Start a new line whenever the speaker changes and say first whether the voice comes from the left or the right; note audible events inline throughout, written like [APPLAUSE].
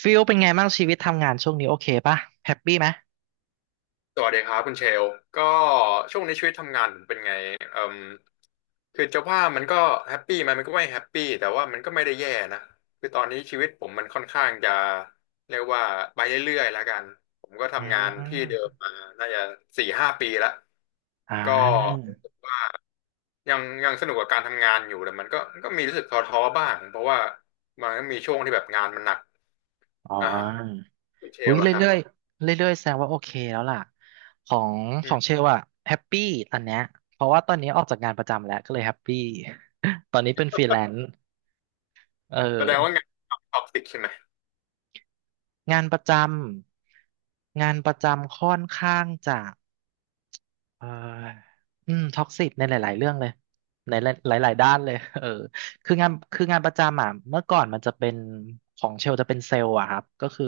right: ฟิลเป็นไงบ้างชีวิตทำงานช่วงนี้โอเคป่ะแฮปปี้ไหม
left: สวัสดีครับคุณเชลก็ช่วงนี้ชีวิตทำงานผมเป็นไงเอ่มคือจะว่ามันก็แฮปปี้ไหมมันก็ไม่แฮปปี้แต่ว่ามันก็ไม่ได้แย่นะคือตอนนี้ชีวิตผมมันค่อนข้างจะเรียกว่าไปเรื่อยๆแล้วกันผมก็
right: อื
left: ทำงานที่เดิม
right: ม
left: มาน่าจะสี่ห้าปีแล้ว
right: อ่า
left: ก็รู้สึกว่ายังสนุกกับการทำงานอยู่แต่มันก็มีรู้สึกท้อๆบ้างเพราะว่ามันก็มีช่วงที่แบบงานมันหนัก
right: อ๋อ
left: อ่าคุณเช
right: อุ้
left: ล
right: ย
left: ล่ะครับ
right: เรื่อยๆเรื่อยๆแสดงว่าโอเคแล้วล่ะของ
left: อื
right: ของเช
left: ม
right: ลอะแฮปปี้ตอนเนี้ยเพราะว่าตอนนี้ออกจากงานประจำแล้วก็เลยแฮปปี้ [LAUGHS] ตอนนี้เป็นฟรีแลนซ์เออ
left: แสดงว่างานท็อกซิกใช่ไหม
right: งานประจงานประจำค่อนข้างจะ เอ่ออืม ท็อกซิกในหลายๆเรื่องเลยในหลายๆด้านเลย [LAUGHS] เออคืองานประจำอ่ะเมื่อก่อนมันจะเป็นของเชลจะเป็นเซลล์อะครับ ก็คือ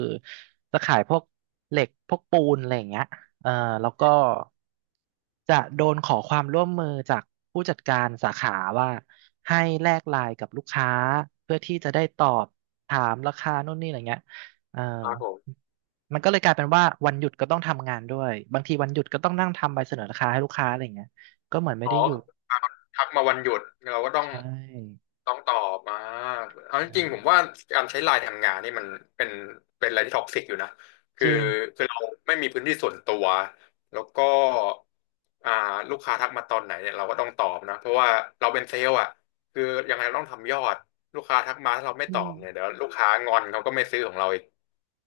right: จะขายพวกเหล็กพวกปูนอะไรอย่างเงี้ยเออแล้วก็จะโดนขอความร่วมมือจากผู้จัดการสาขาว่าให้แลกไลน์กับลูกค้าเพื่อที่จะได้ตอบถามราคานู่นนี่อะไรเงี้ยเออ
left: ครับผม
right: มันก็เลยกลายเป็นว่าวันหยุดก็ต้องทำงานด้วยบางทีวันหยุดก็ต้องนั่งทำใบเสนอราคาให้ลูกค้าอะไรอย่างเงี้ยก็เหมือนไม่
left: อ๋
right: ได้หยุด
left: อทักมาวันหยุดเราก็ต้อง
right: ใช่
left: ตอบมาเอาจ
right: เอ
left: ริงๆผม
right: อ
left: ว่าการใช้ไลน์ทำงานนี่มันเป็นเป็นอะไรที่ท็อกซิกอยู่นะ
right: จ
left: คือ
right: ริง
left: คือเราไม่มีพื้นที่ส่วนตัวแล้วก็อ่าลูกค้าทักมาตอนไหนเนี่ยเราก็ต้องตอบนะเพราะว่าเราเป็นเซลล์อ่ะคือยังไงเราต้องทำยอดลูกค้าทักมาถ้าเราไม่
right: อื
left: ตอบ
right: ม
left: เนี่ยเดี๋ยวลูกค้างอนเขาก็ไม่ซื้อของเราอีก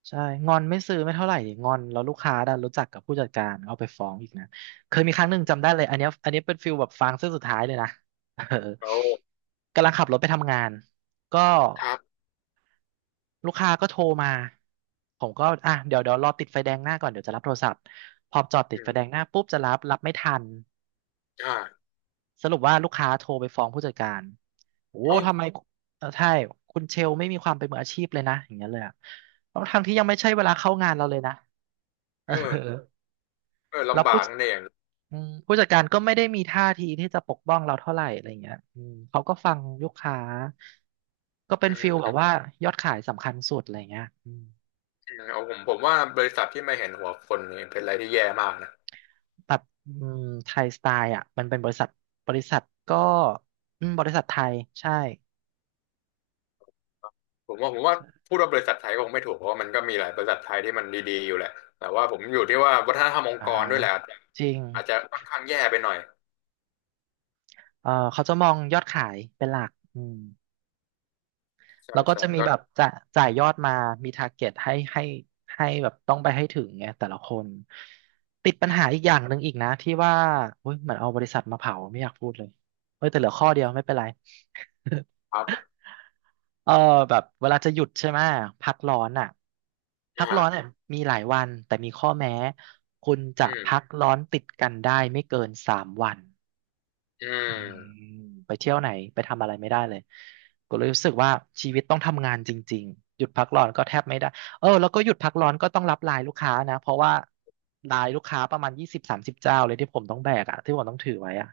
right: ใช่งอนไม่ซื้อไม่เท่าไหร่งอนแล้วลูกค้าดันรู้จักกับผู้จัดการเอาไปฟ้องอีกนะเคยมีครั้งหนึ่งจำได้เลยอันเนี้ยอันนี้เป็นฟิลแบบฟางเส้นสุดท้ายเลยนะ [LAUGHS] เออ
left: เขา
right: กำลังขับรถไปทำงานก็
left: ครับ
right: ลูกค้าก็โทรมาผมก็อ่ะเดี๋ยวรอติดไฟแดงหน้าก่อนเดี๋ยวจะรับโทรศัพท์พอจอดติ
left: อื
right: ดไฟแดง
left: ม
right: หน้าปุ๊บจะรับไม่ทัน
left: อ่า
right: สรุปว่าลูกค้าโทรไปฟ้องผู้จัดการโอ้
left: เอ้า
right: ทำไมเออใช่คุณเชลไม่มีความเป็นมืออาชีพเลยนะอย่างเงี้ยเลยอะทั้วทางที่ยังไม่ใช่เวลาเข้างานเราเลยนะ [LAUGHS] เอ
left: เออ
right: อ
left: เออ
right: แล้ว
left: ลำ
right: ผู้
left: บากนั่นเอง
right: อืมผู้จัดการก็ไม่ได้มีท่าทีที่จะปกป้องเราเท่าไหร่อะไรเงี้ยอืมเขาก็ฟังลูกค้า ก็เป็น
left: อืม
right: ฟิลแบ
left: อื
right: บ
left: ม
right: ว่ายอดขายสำคัญสุดอะไรเงี้ยอืม
left: เอาผมว่าบริษัทที่ไม่เห็นหัวคนนี่เป็นอะไรที่แย่มากนะ
right: แบบอืมไทยสไตล์อ่ะมันเป็นบริษัทก็อืมบริษัทไทยใช่
left: ผมว่าพูดว่าบริษัทไทยก็คงไม่ถูกเพราะว่ามันก็มีหลายบริษัทไทยที่มันดีๆอยู่แหละแต่ว่าผมอยู่ที่ว่าวัฒนธรรมอง
right: อ่า
left: ค์กรด้วยแหละอาจจะ
right: จริง
left: ค่อนข้างแย่ไปหน่อย
right: เออเขาจะมองยอดขายเป็นหลักอืม
left: ใช่
right: แล้วก็
left: ใช่
right: จะมี
left: ก็
right: แบบจะจ่ายยอดมามีทาร์เก็ตให้แบบต้องไปให้ถึงไงแต่ละคน ติดปัญหาอีกอย่างหนึ่งอีกนะที่ว่าเฮ้ยเหมือนเอาบริษัทมาเผาไม่อยากพูดเลย เฮ้ยแต่เหลือข้อเดียวไม่เป็นไร [LAUGHS]
left: ครับ
right: เออแบบเวลาจะหยุดใช่ไหมพักร้อนอ่ะพักร้อนอ่ะ
left: อ่า
right: มีหลายวันแต่มีข้อแม้คุณจะ
left: อืม
right: พักร้อนติดกันได้ไม่เกิน3 วัน
left: อื
right: อืม
left: ม
right: ไปเที่ยวไหนไปทำอะไรไม่ได้เลยก็เลยรู้สึกว่าชีวิตต้องทำงานจริงๆหยุดพักร้อนก็แทบไม่ได้เออแล้วก็หยุดพักร้อนก็ต้องรับไลน์ลูกค้านะเพราะว่าไลน์ลูกค้าประมาณ20-30 เจ้าเลยที่ผมต้องแบกอะที่ผมต้องถือไว้อะ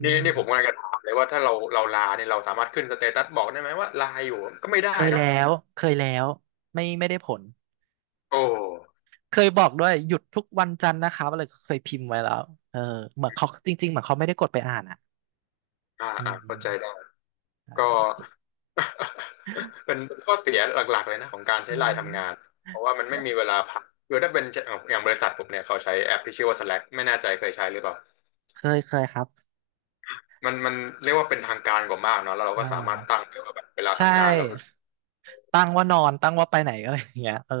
right: อื
left: นี่
right: ม
left: นี่ผมกำลังจะถามเลยว่าถ้าเราลาเนี่ยเราสามารถขึ้นสเตตัสบอกได้ไหมว่าลาอยู่ก็ไม่ได้
right: เคย
left: เนาะ
right: แล้วเคยแล้วไม่ได้ผล
left: โอ้
right: เคยบอกด้วยหยุดทุกวันจันทร์นะคะอะไรก็เคยพิมพ์ไว้แล้วเออเหมือนเขาจริงๆเหมือนเขาไม่ได้กดไปอ่านอ่ะอื
left: อ่าเข้า
right: ม
left: ใจได้
right: ใช
left: ก็
right: ่
left: [LAUGHS] เป็นข้อเสียหลักๆเลยนะของการใช้
right: อื
left: ไลน์ทำงาน
right: ม
left: เพราะว่ามันไม่มีเวลาพักคือถ้าเป็นอย่างบริษัทผมเนี่ยเขาใช้แอปที่ชื่อว่า Slack ไม่แน่ใจเคยใช้หรือเปล่า
right: เคยครับ
left: มันเรียกว่าเป็นทางการกว่ามากเนาะแล้วเรา
right: เอ่า
left: ก็สามารถตั้งได้ว่าแบบเวลา
right: ใช
left: ทำงานเราคือ
right: ่ ตั้งว่านอนตั้งว่าไปไหนอะไรอย่างเงี้ยเออ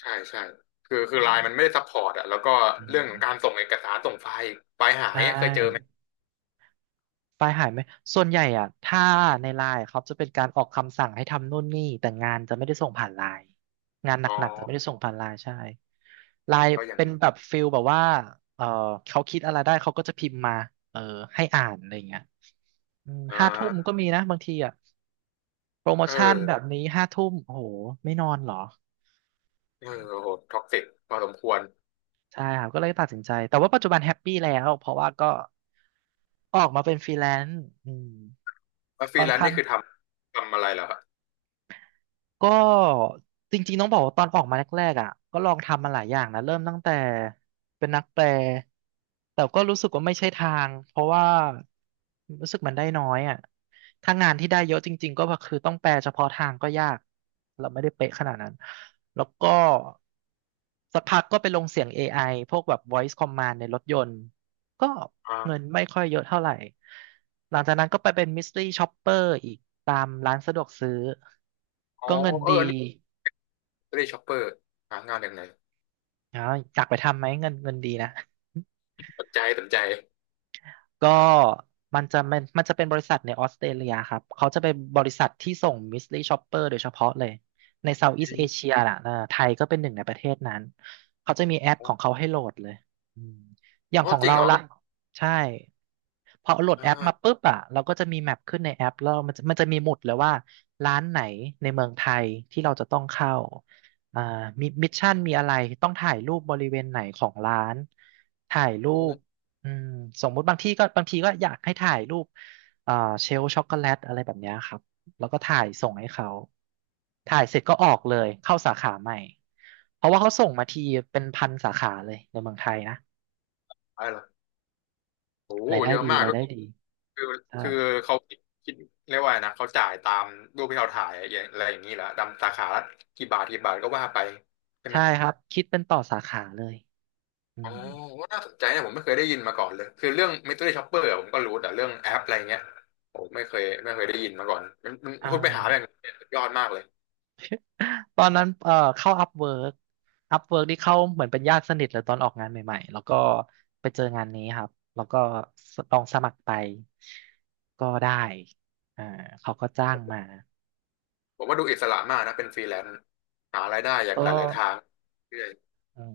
left: ใช่ใช่คือไลน์มันไม่ได้ซัพพอร์ตอะแล้วก็
right: อืม
left: เรื่องของการส่งเอกสารส่งไฟล์ไฟล์หา
right: ใช
left: ยเนี่ยเคยเจอไหม
right: ่ไฟล์หายไหมส่วนใหญ่อ่ะถ้าในไลน์เขาจะเป็นการออกคำสั่งให้ทำนู่นนี่แต่งานจะไม่ได้ส่งผ่านไลน์งานห
left: อ๋อ
right: นักๆจะไม่ได้ส่งผ่านไลน์ใช่ไลน์
left: ก็อย่าง
right: เป็น
left: ดี
right: แบบฟิลแบบว่าเออเขาคิดอะไรได้เขาก็จะพิมพ์มาเออให้อ่านอะไรอย่างเงี้ย
left: อ่
right: ห้าทุ่มห้าทุ่มก็
left: า
right: มีนะบางทีอ่ะโปรโม
left: เอ
right: ชั่น
left: อ
right: แบบนี้ห้าทุ่มโอ้โหไม่นอนเหรอ
left: เออโอ้โหท็อกซิกพอสมควร
right: ใช่ครับก็เลยตัดสินใจแต่ว่าปัจจุบันแฮปปี้แล้วเพราะว่าก็ออกมาเป็นฟรีแลนซ์อืม
left: แล้วฟรี
right: ค่อน
left: แลนซ์
right: ข้าง
left: นี่คือทำอะไรเหรอครับ
right: ก็จริงๆต้องบอกว่าตอนออกมาแรกๆอ่ะก็ลองทำมาหลายอย่างนะเริ่มตั้งแต่เป็นนักแปลแต่ก็รู้สึกว่าไม่ใช่ทางเพราะว่ารู้สึกมันได้น้อยอ่ะถ้างานที่ได้เยอะจริงๆก็คือต้องแปลเฉพาะทางก็ยากเราไม่ได้เป๊ะขนาดนั้นแล้วก็สักพักก็ไปลงเสียง a อไอพวกแบบ voice command ในรถยนต์ ก็
left: อา
right: เงินไม่ค่อยเยอะเท่าไหร่ หลังจากนั้นก็ไปเป็นมิส t รี s ช็อปเปอร์อีกตามร้านสะดวกซื้อ
left: อ๋อ
right: ก็เงิน
left: เออ
right: ดี
left: เร่ช็อปเปอร์หางานยังไง
right: อ๋ออยากไปทำไหมเงินดีนะ
left: สนใจสนใจ
right: ก็มันจะเป็นบริษัทในออสเตรเลียครับเขาจะเป็นบริษัทที่ส่งมิสลี y ช็อปเปอร์โดยเฉพาะเลยในเซาท์อีส
left: อื
right: t เอ
left: ม
right: เชียน่ะเออไทยก็เป็นหนึ่งในประเทศนั้นเขาจะมีแอป
left: ค
right: ข
left: รั
right: องเขา
left: บ
right: ให้โหลดเลยอืมอย่าง
left: โอ้
right: ของ
left: จริง
right: เรา
left: เหรอ
right: ละ
left: ก็
right: ใช่พอโหล
left: อ
right: ดแอปมา
left: ่า
right: ปุ๊บอ่ะเราก็จะมีแมปขึ้นในแอปแล้วมันจะมันจะมีหมุดเลยว่าร้านไหนในเมืองไทยที่เราจะต้องเข้าอ่ามีมิชชั่นมีอะไรต้องถ่ายรูปบริเวณไหนของร้านถ่ายรู
left: เอ
right: ป
left: อะ
right: อืมสมมุติบางที่ก็บางทีก็อยากให้ถ่ายรูปอ่าเชลช็อกโกแลตอะไรแบบเนี้ยครับแล้วก็ถ่ายส่งให้เขาถ่ายเสร็จก็ออกเลยเข้าสาขาใหม่เพราะว่าเขาส่งมาทีเป็นพันสาขาเลยในเมืองไทยนะ
left: อะไรล่ะโอ้โห
right: รายได้
left: เยอะ
right: ดี
left: มาก
right: ราย
left: ก็
right: ได้ดี
left: คือ
right: ใช่
left: คือเขาคิดเรียกว่าไงนะเขาจ่ายตามรูปที่เราถ่ายอย่างอะไรอย่างนี้แหละดำสาขาละกี่บาทก็ว่าไปใช่ไหม
right: ใช่ครับคิดเป็นต่อสาขาเลยอื
left: อ๋อ
right: ม
left: ก็น่าสนใจนะผมไม่เคยได้ยินมาก่อนเลยคือเรื่อง mystery shopper อะผมก็รู้แต่เรื่องแอปอะไรเงี้ยผมไม่เคยได้ยินมาก่อนมัน
right: อ่
left: คุณไปหาแบบน
right: า
left: ี้สุดยอดมากเลย
right: ตอนนั้นเข้าอัพเวิร์กอัพเวิร์กที่เข้าเหมือนเป็นญาติสนิทเลยตอนออกงานใหม่ๆแล้วก็ไปเจองานนี้ครับแล้วก็ลองสมัครไปก็ได้อ่าเขาก็จ้างมา
left: ผมว่าดูอิสระมากนะเป็นฟรีแลนซ์หารายได้จาก
right: ก็
left: หลายๆทางเรื่อย
right: อืม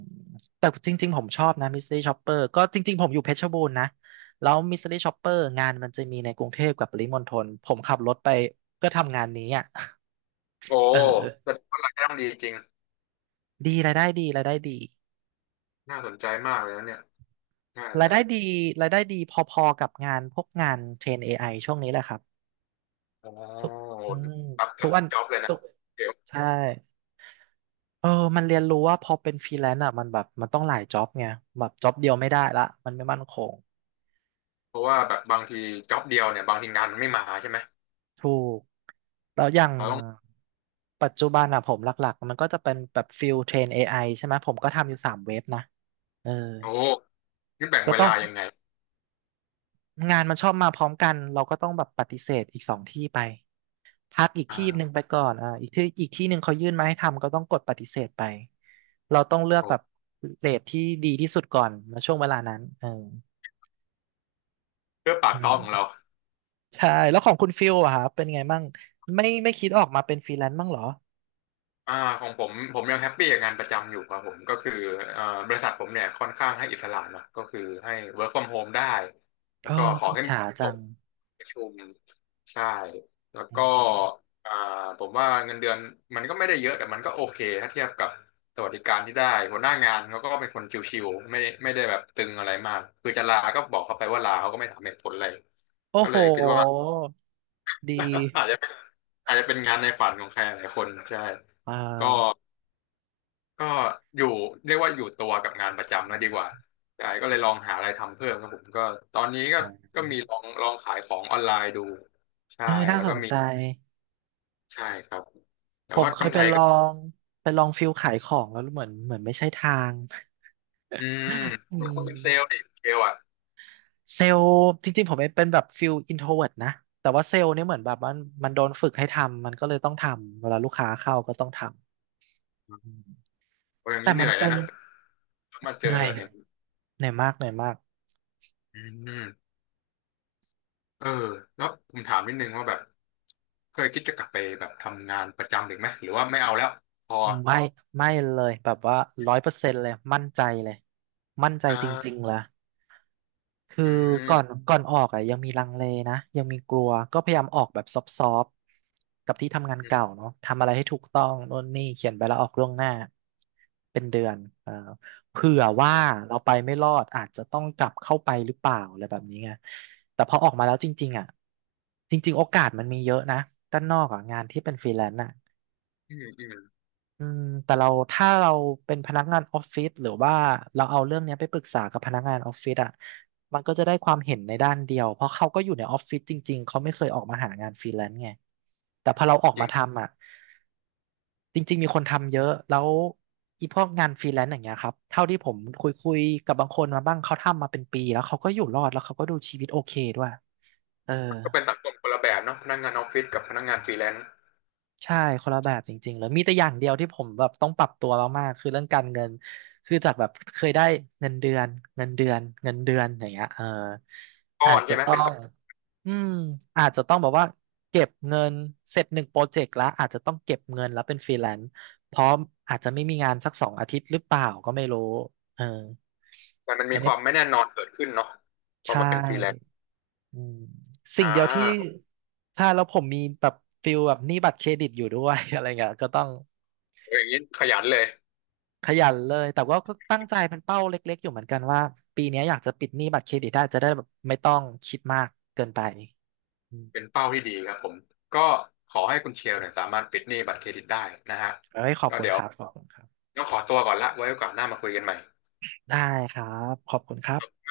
right: แต่จริงๆผมชอบนะมิสซิลี่ช็อปเปอร์ก็จริงๆผมอยู่เพชรบูรณ์นะแล้วมิสซ e r ี่ช็อปเปอร์งานมันจะมีในกรุงเทพกับปริมณฑลผมขับรถไปเพื่อทำงานนี้อ่ะ [LAUGHS]
left: โอ้
right: เ
left: แส
right: ออ
left: ดงว่ารายได้ต้องดีจริง
right: ดีรายได้ดีรายได้ดี
left: น่าสนใจมากเลยนะเนี่ยน่า
right: ราย
left: จะ
right: ได้ดีรายได้ดีพอๆกับงานพวกงานเทรน AI ช่วงนี้แหละครับ
left: อ๋อ
right: ทุก
left: โห
right: อืม
left: รับ
right: ทุ
left: กั
right: ก
left: บ
right: วัน
left: จ็อบเลย
right: ทุ
left: นะ
right: ก
left: เดี๋ยว
right: ใช่เออมันเรียนรู้ว่าพอเป็นฟรีแลนซ์อ่ะมันแบบมันต้องหลายจ็อบไงแบบจ็อบเดียวไม่ได้ละมันไม่มั่นคง
left: เพราะว่าแบบบางทีจ็อบเดียวเนี่ยบางทีงานมันไม่มาใช่ไหม
right: ถูกแล้วอย่าง
left: เราต้อง
right: ปัจจุบันอ่ะผมหลักๆมันก็จะเป็นแบบฟิลเทรน AI ใช่ไหมผมก็ทำอยู่3 เว็บนะเออ
left: โอ้นี่แบ่ง
right: ก็
left: เว
right: ต้อง
left: ลายังไง
right: งานมันชอบมาพร้อมกันเราก็ต้องแบบปฏิเสธอีก2 ที่ไป พักอีกที่หนึ่ง
left: อ่า
right: ไปก่อนอีกที่หนึ่งเขายื่นมาให้ทำก็ต้องกดปฏิเสธไปเราต้องเลือก
left: โอ้
right: แบบเรทที่ดีที่สุดก่อนมาช่วงเวลานั้นเออ
left: เพื่อปาก
right: อื
left: ท้องของเรา
right: มใช่แล้วของคุณฟิลอะครับเป็นไงบ้างไม่คิดออกมาเป็นฟรีแลนซ์บ้างเหรอ
left: อ่าของผมยังแฮปปี้กับงานประจำอยู่ครับผมก็คือบริษัทผมเนี่ยค่อนข้างให้อิสระเนอะก็คือให้ work from home ได้แล้
right: เอ
left: ว
right: อ
left: ก็ขอ
right: อิจ
left: แค่มี
right: ฉา
left: ส่
right: จัง
left: งประชุมใช่แล้ว
right: อื
left: ก็
right: ม
left: อ่าผมว่าเงินเดือนมันก็ไม่ได้เยอะแต่มันก็โอเคถ้าเทียบกับสวัสดิการที่ได้หัวหน้างานเขาก็เป็นคนชิวๆไม่ได้แบบตึงอะไรมากคือจะลาก็บอกเขาไปว่าลาเขาก็ไม่ถามเหตุผลอะไร
right: โอ้
left: ก็
right: โห
left: เลยคิดว่า
right: ดี
left: [LAUGHS] อาจจะเป็นงานในฝันของใครหลายคนใช่
right: อ่
left: ก็
right: า
left: ก็อยู่เรียกว่าอยู่ตัวกับงานประ
right: อื
left: จำนะ
right: ม
left: ดีกว่าใช่ก็เลยลองหาอะไรทำเพิ่มครับผมก็ตอนนี้ก็
right: อ่า
left: ก็มีลองขายของออนไลน์ดูใช่
right: เออน่า
left: แล้ว
right: ส
left: ก็
right: น
left: มี
right: ใจ
left: ใช่ครับแต่
right: ผม
left: ว่า
right: เคย
left: กำไรก็
right: งไปลองฟิลขายของแล้วเหมือนไม่ใช่ทาง
left: อืม
right: [LAUGHS] อื
left: เหมือนคุเป็นเซล
right: ม
left: ล์ดิเซลล์อ่ะ
right: เซลล์จริงๆผมเป็นแบบฟิลอินโทรเวิร์ตนะแต่ว่าเซลล์เนี่ยเหมือนแบบมันโดนฝึกให้ทำมันก็เลยต้องทำเวลาลูกค้าเข้าก็ต้องทำอืม
left: โอ้ยอย่าง
right: แต่
left: นี้เห
right: มั
left: นื่
right: น
left: อยเล
right: เป็
left: ย
right: น
left: นะแล้วมาเจ
right: เห
left: อ
right: นื่อย
left: อย่างนี้
right: เหนื่อยมากเหนื่อยมาก
left: อืมเออแล้วผมถามนิดนึงว่าแบบเคยคิดจะกลับไปแบบทำงานประจำอีกไหมหรือว่าไม่เอาแล้วพอ
right: ไม่ไม่เลยแบบว่า100%เลยมั่นใจเลยมั่นใจ
left: อ่
right: จริง
left: า
right: ๆเลย คือ
left: อื
right: ก่อน
left: ม
right: ก่อนออกอ่ะยังมีลังเลนะยังมีกลัวก็พยายามออกแบบซอฟต์ๆกับที่ทำงาน
left: อื
right: เก่า
left: ม
right: เนาะทำอะไรให้ถูกต้องโน่นนี่เขียนใบลาออกล่วงหน้าเป็นเดือนเออเผื่อว่าเราไปไม่รอดอาจจะต้องกลับเข้าไปหรือเปล่าอะไรแบบนี้ไงแต่พอออกมาแล้วจริงๆอ่ะจริงๆโอกาสมันมีเยอะนะด้านนอกอ่ะงานที่เป็นฟรีแลนซ์อ่ะ
left: อืมอืม
right: อืมแต่เราถ้าเราเป็นพนักงานออฟฟิศหรือว่าเราเอาเรื่องเนี้ยไปปรึกษากับพนักงานออฟฟิศอ่ะมันก็จะได้ความเห็นในด้านเดียวเพราะเขาก็อยู่ในออฟฟิศจริงๆเขาไม่เคยออกมาหางานฟรีแลนซ์ไงแต่พอเราออก
left: จริ
right: มา
left: ง
right: ทำอ่ะจริงๆมีคนทำเยอะแล้วอีพวกงานฟรีแลนซ์อย่างเงี้ยครับเท่าที่ผมคุยกับบางคนมาบ้างเขาทำมาเป็นปีแล้วเขาก็อยู่รอดแล้วเขาก็ดูชีวิตโอเคด้วยเออ
left: ก็เป็นสังคมคนละแบบเนาะพนักงานออฟฟิศกับพนักงานฟรีแลนซ์
right: ใช่คนละแบบจริงๆเลยมีแต่อย่างเดียวที่ผมแบบต้องปรับตัวมากๆคือเรื่องการเงินคือจากแบบเคยได้เงินเดือนเงินเดือนเงินเดือนอย่างเงี้ยเออ
left: ก้
right: อา
left: อ
right: จ
left: น
right: จะ
left: ใช่ไหม
right: ต้อ
left: เป็น
right: ง
left: ก้อน
right: อืมอาจจะต้องแบบว่าเก็บเงินเสร็จ1 โปรเจกต์แล้วอาจจะต้องเก็บเงินแล้วเป็นฟรีแลนซ์เพราะอาจจะไม่มีงานสัก2 อาทิตย์หรือเปล่าก็ไม่รู้เออ
left: แต่มันมี
right: อัน
left: ค
right: นี้
left: วามไม่แน่นอนเกิดขึ้นเนาะพ
right: ใช
left: อมาเป็นฟรีแลนซ์
right: ่อืมสิ่
left: อ่
right: งเดียวที่
left: า
right: ถ้าแล้วผมมีแบบฟิลแบบหนี้บัตรเครดิตอยู่ด้วย [LAUGHS] อะไรเงี้ยก็ต้อง
left: โอ้ยอย่างนี้ขยันเลย
right: ขยันเลย แต่ว่าก็ตั้งใจเป็นเป้าเล็กๆอยู่เหมือนกันว่าปีเนี้ยอยากจะปิดหนี้บัตรเครดิตได้จะได้แบบไม่ต้องคิดมากเกินไปอืม
left: เป็นเป้าที่ดีครับผมก็ขอให้คุณเชลเนี่ยสามารถปิดหนี้บัตรเครดิตได้นะฮะ
right: ไว้ขอบ
left: ก็
right: คุณ
left: เดี๋ยว
right: ครับขอบคุณครับ
left: ต้องขอตัวก่อนละไว้โอกาสหน้ามาคุยกันใหม่
right: ได้ครับ ขอบคุณครับ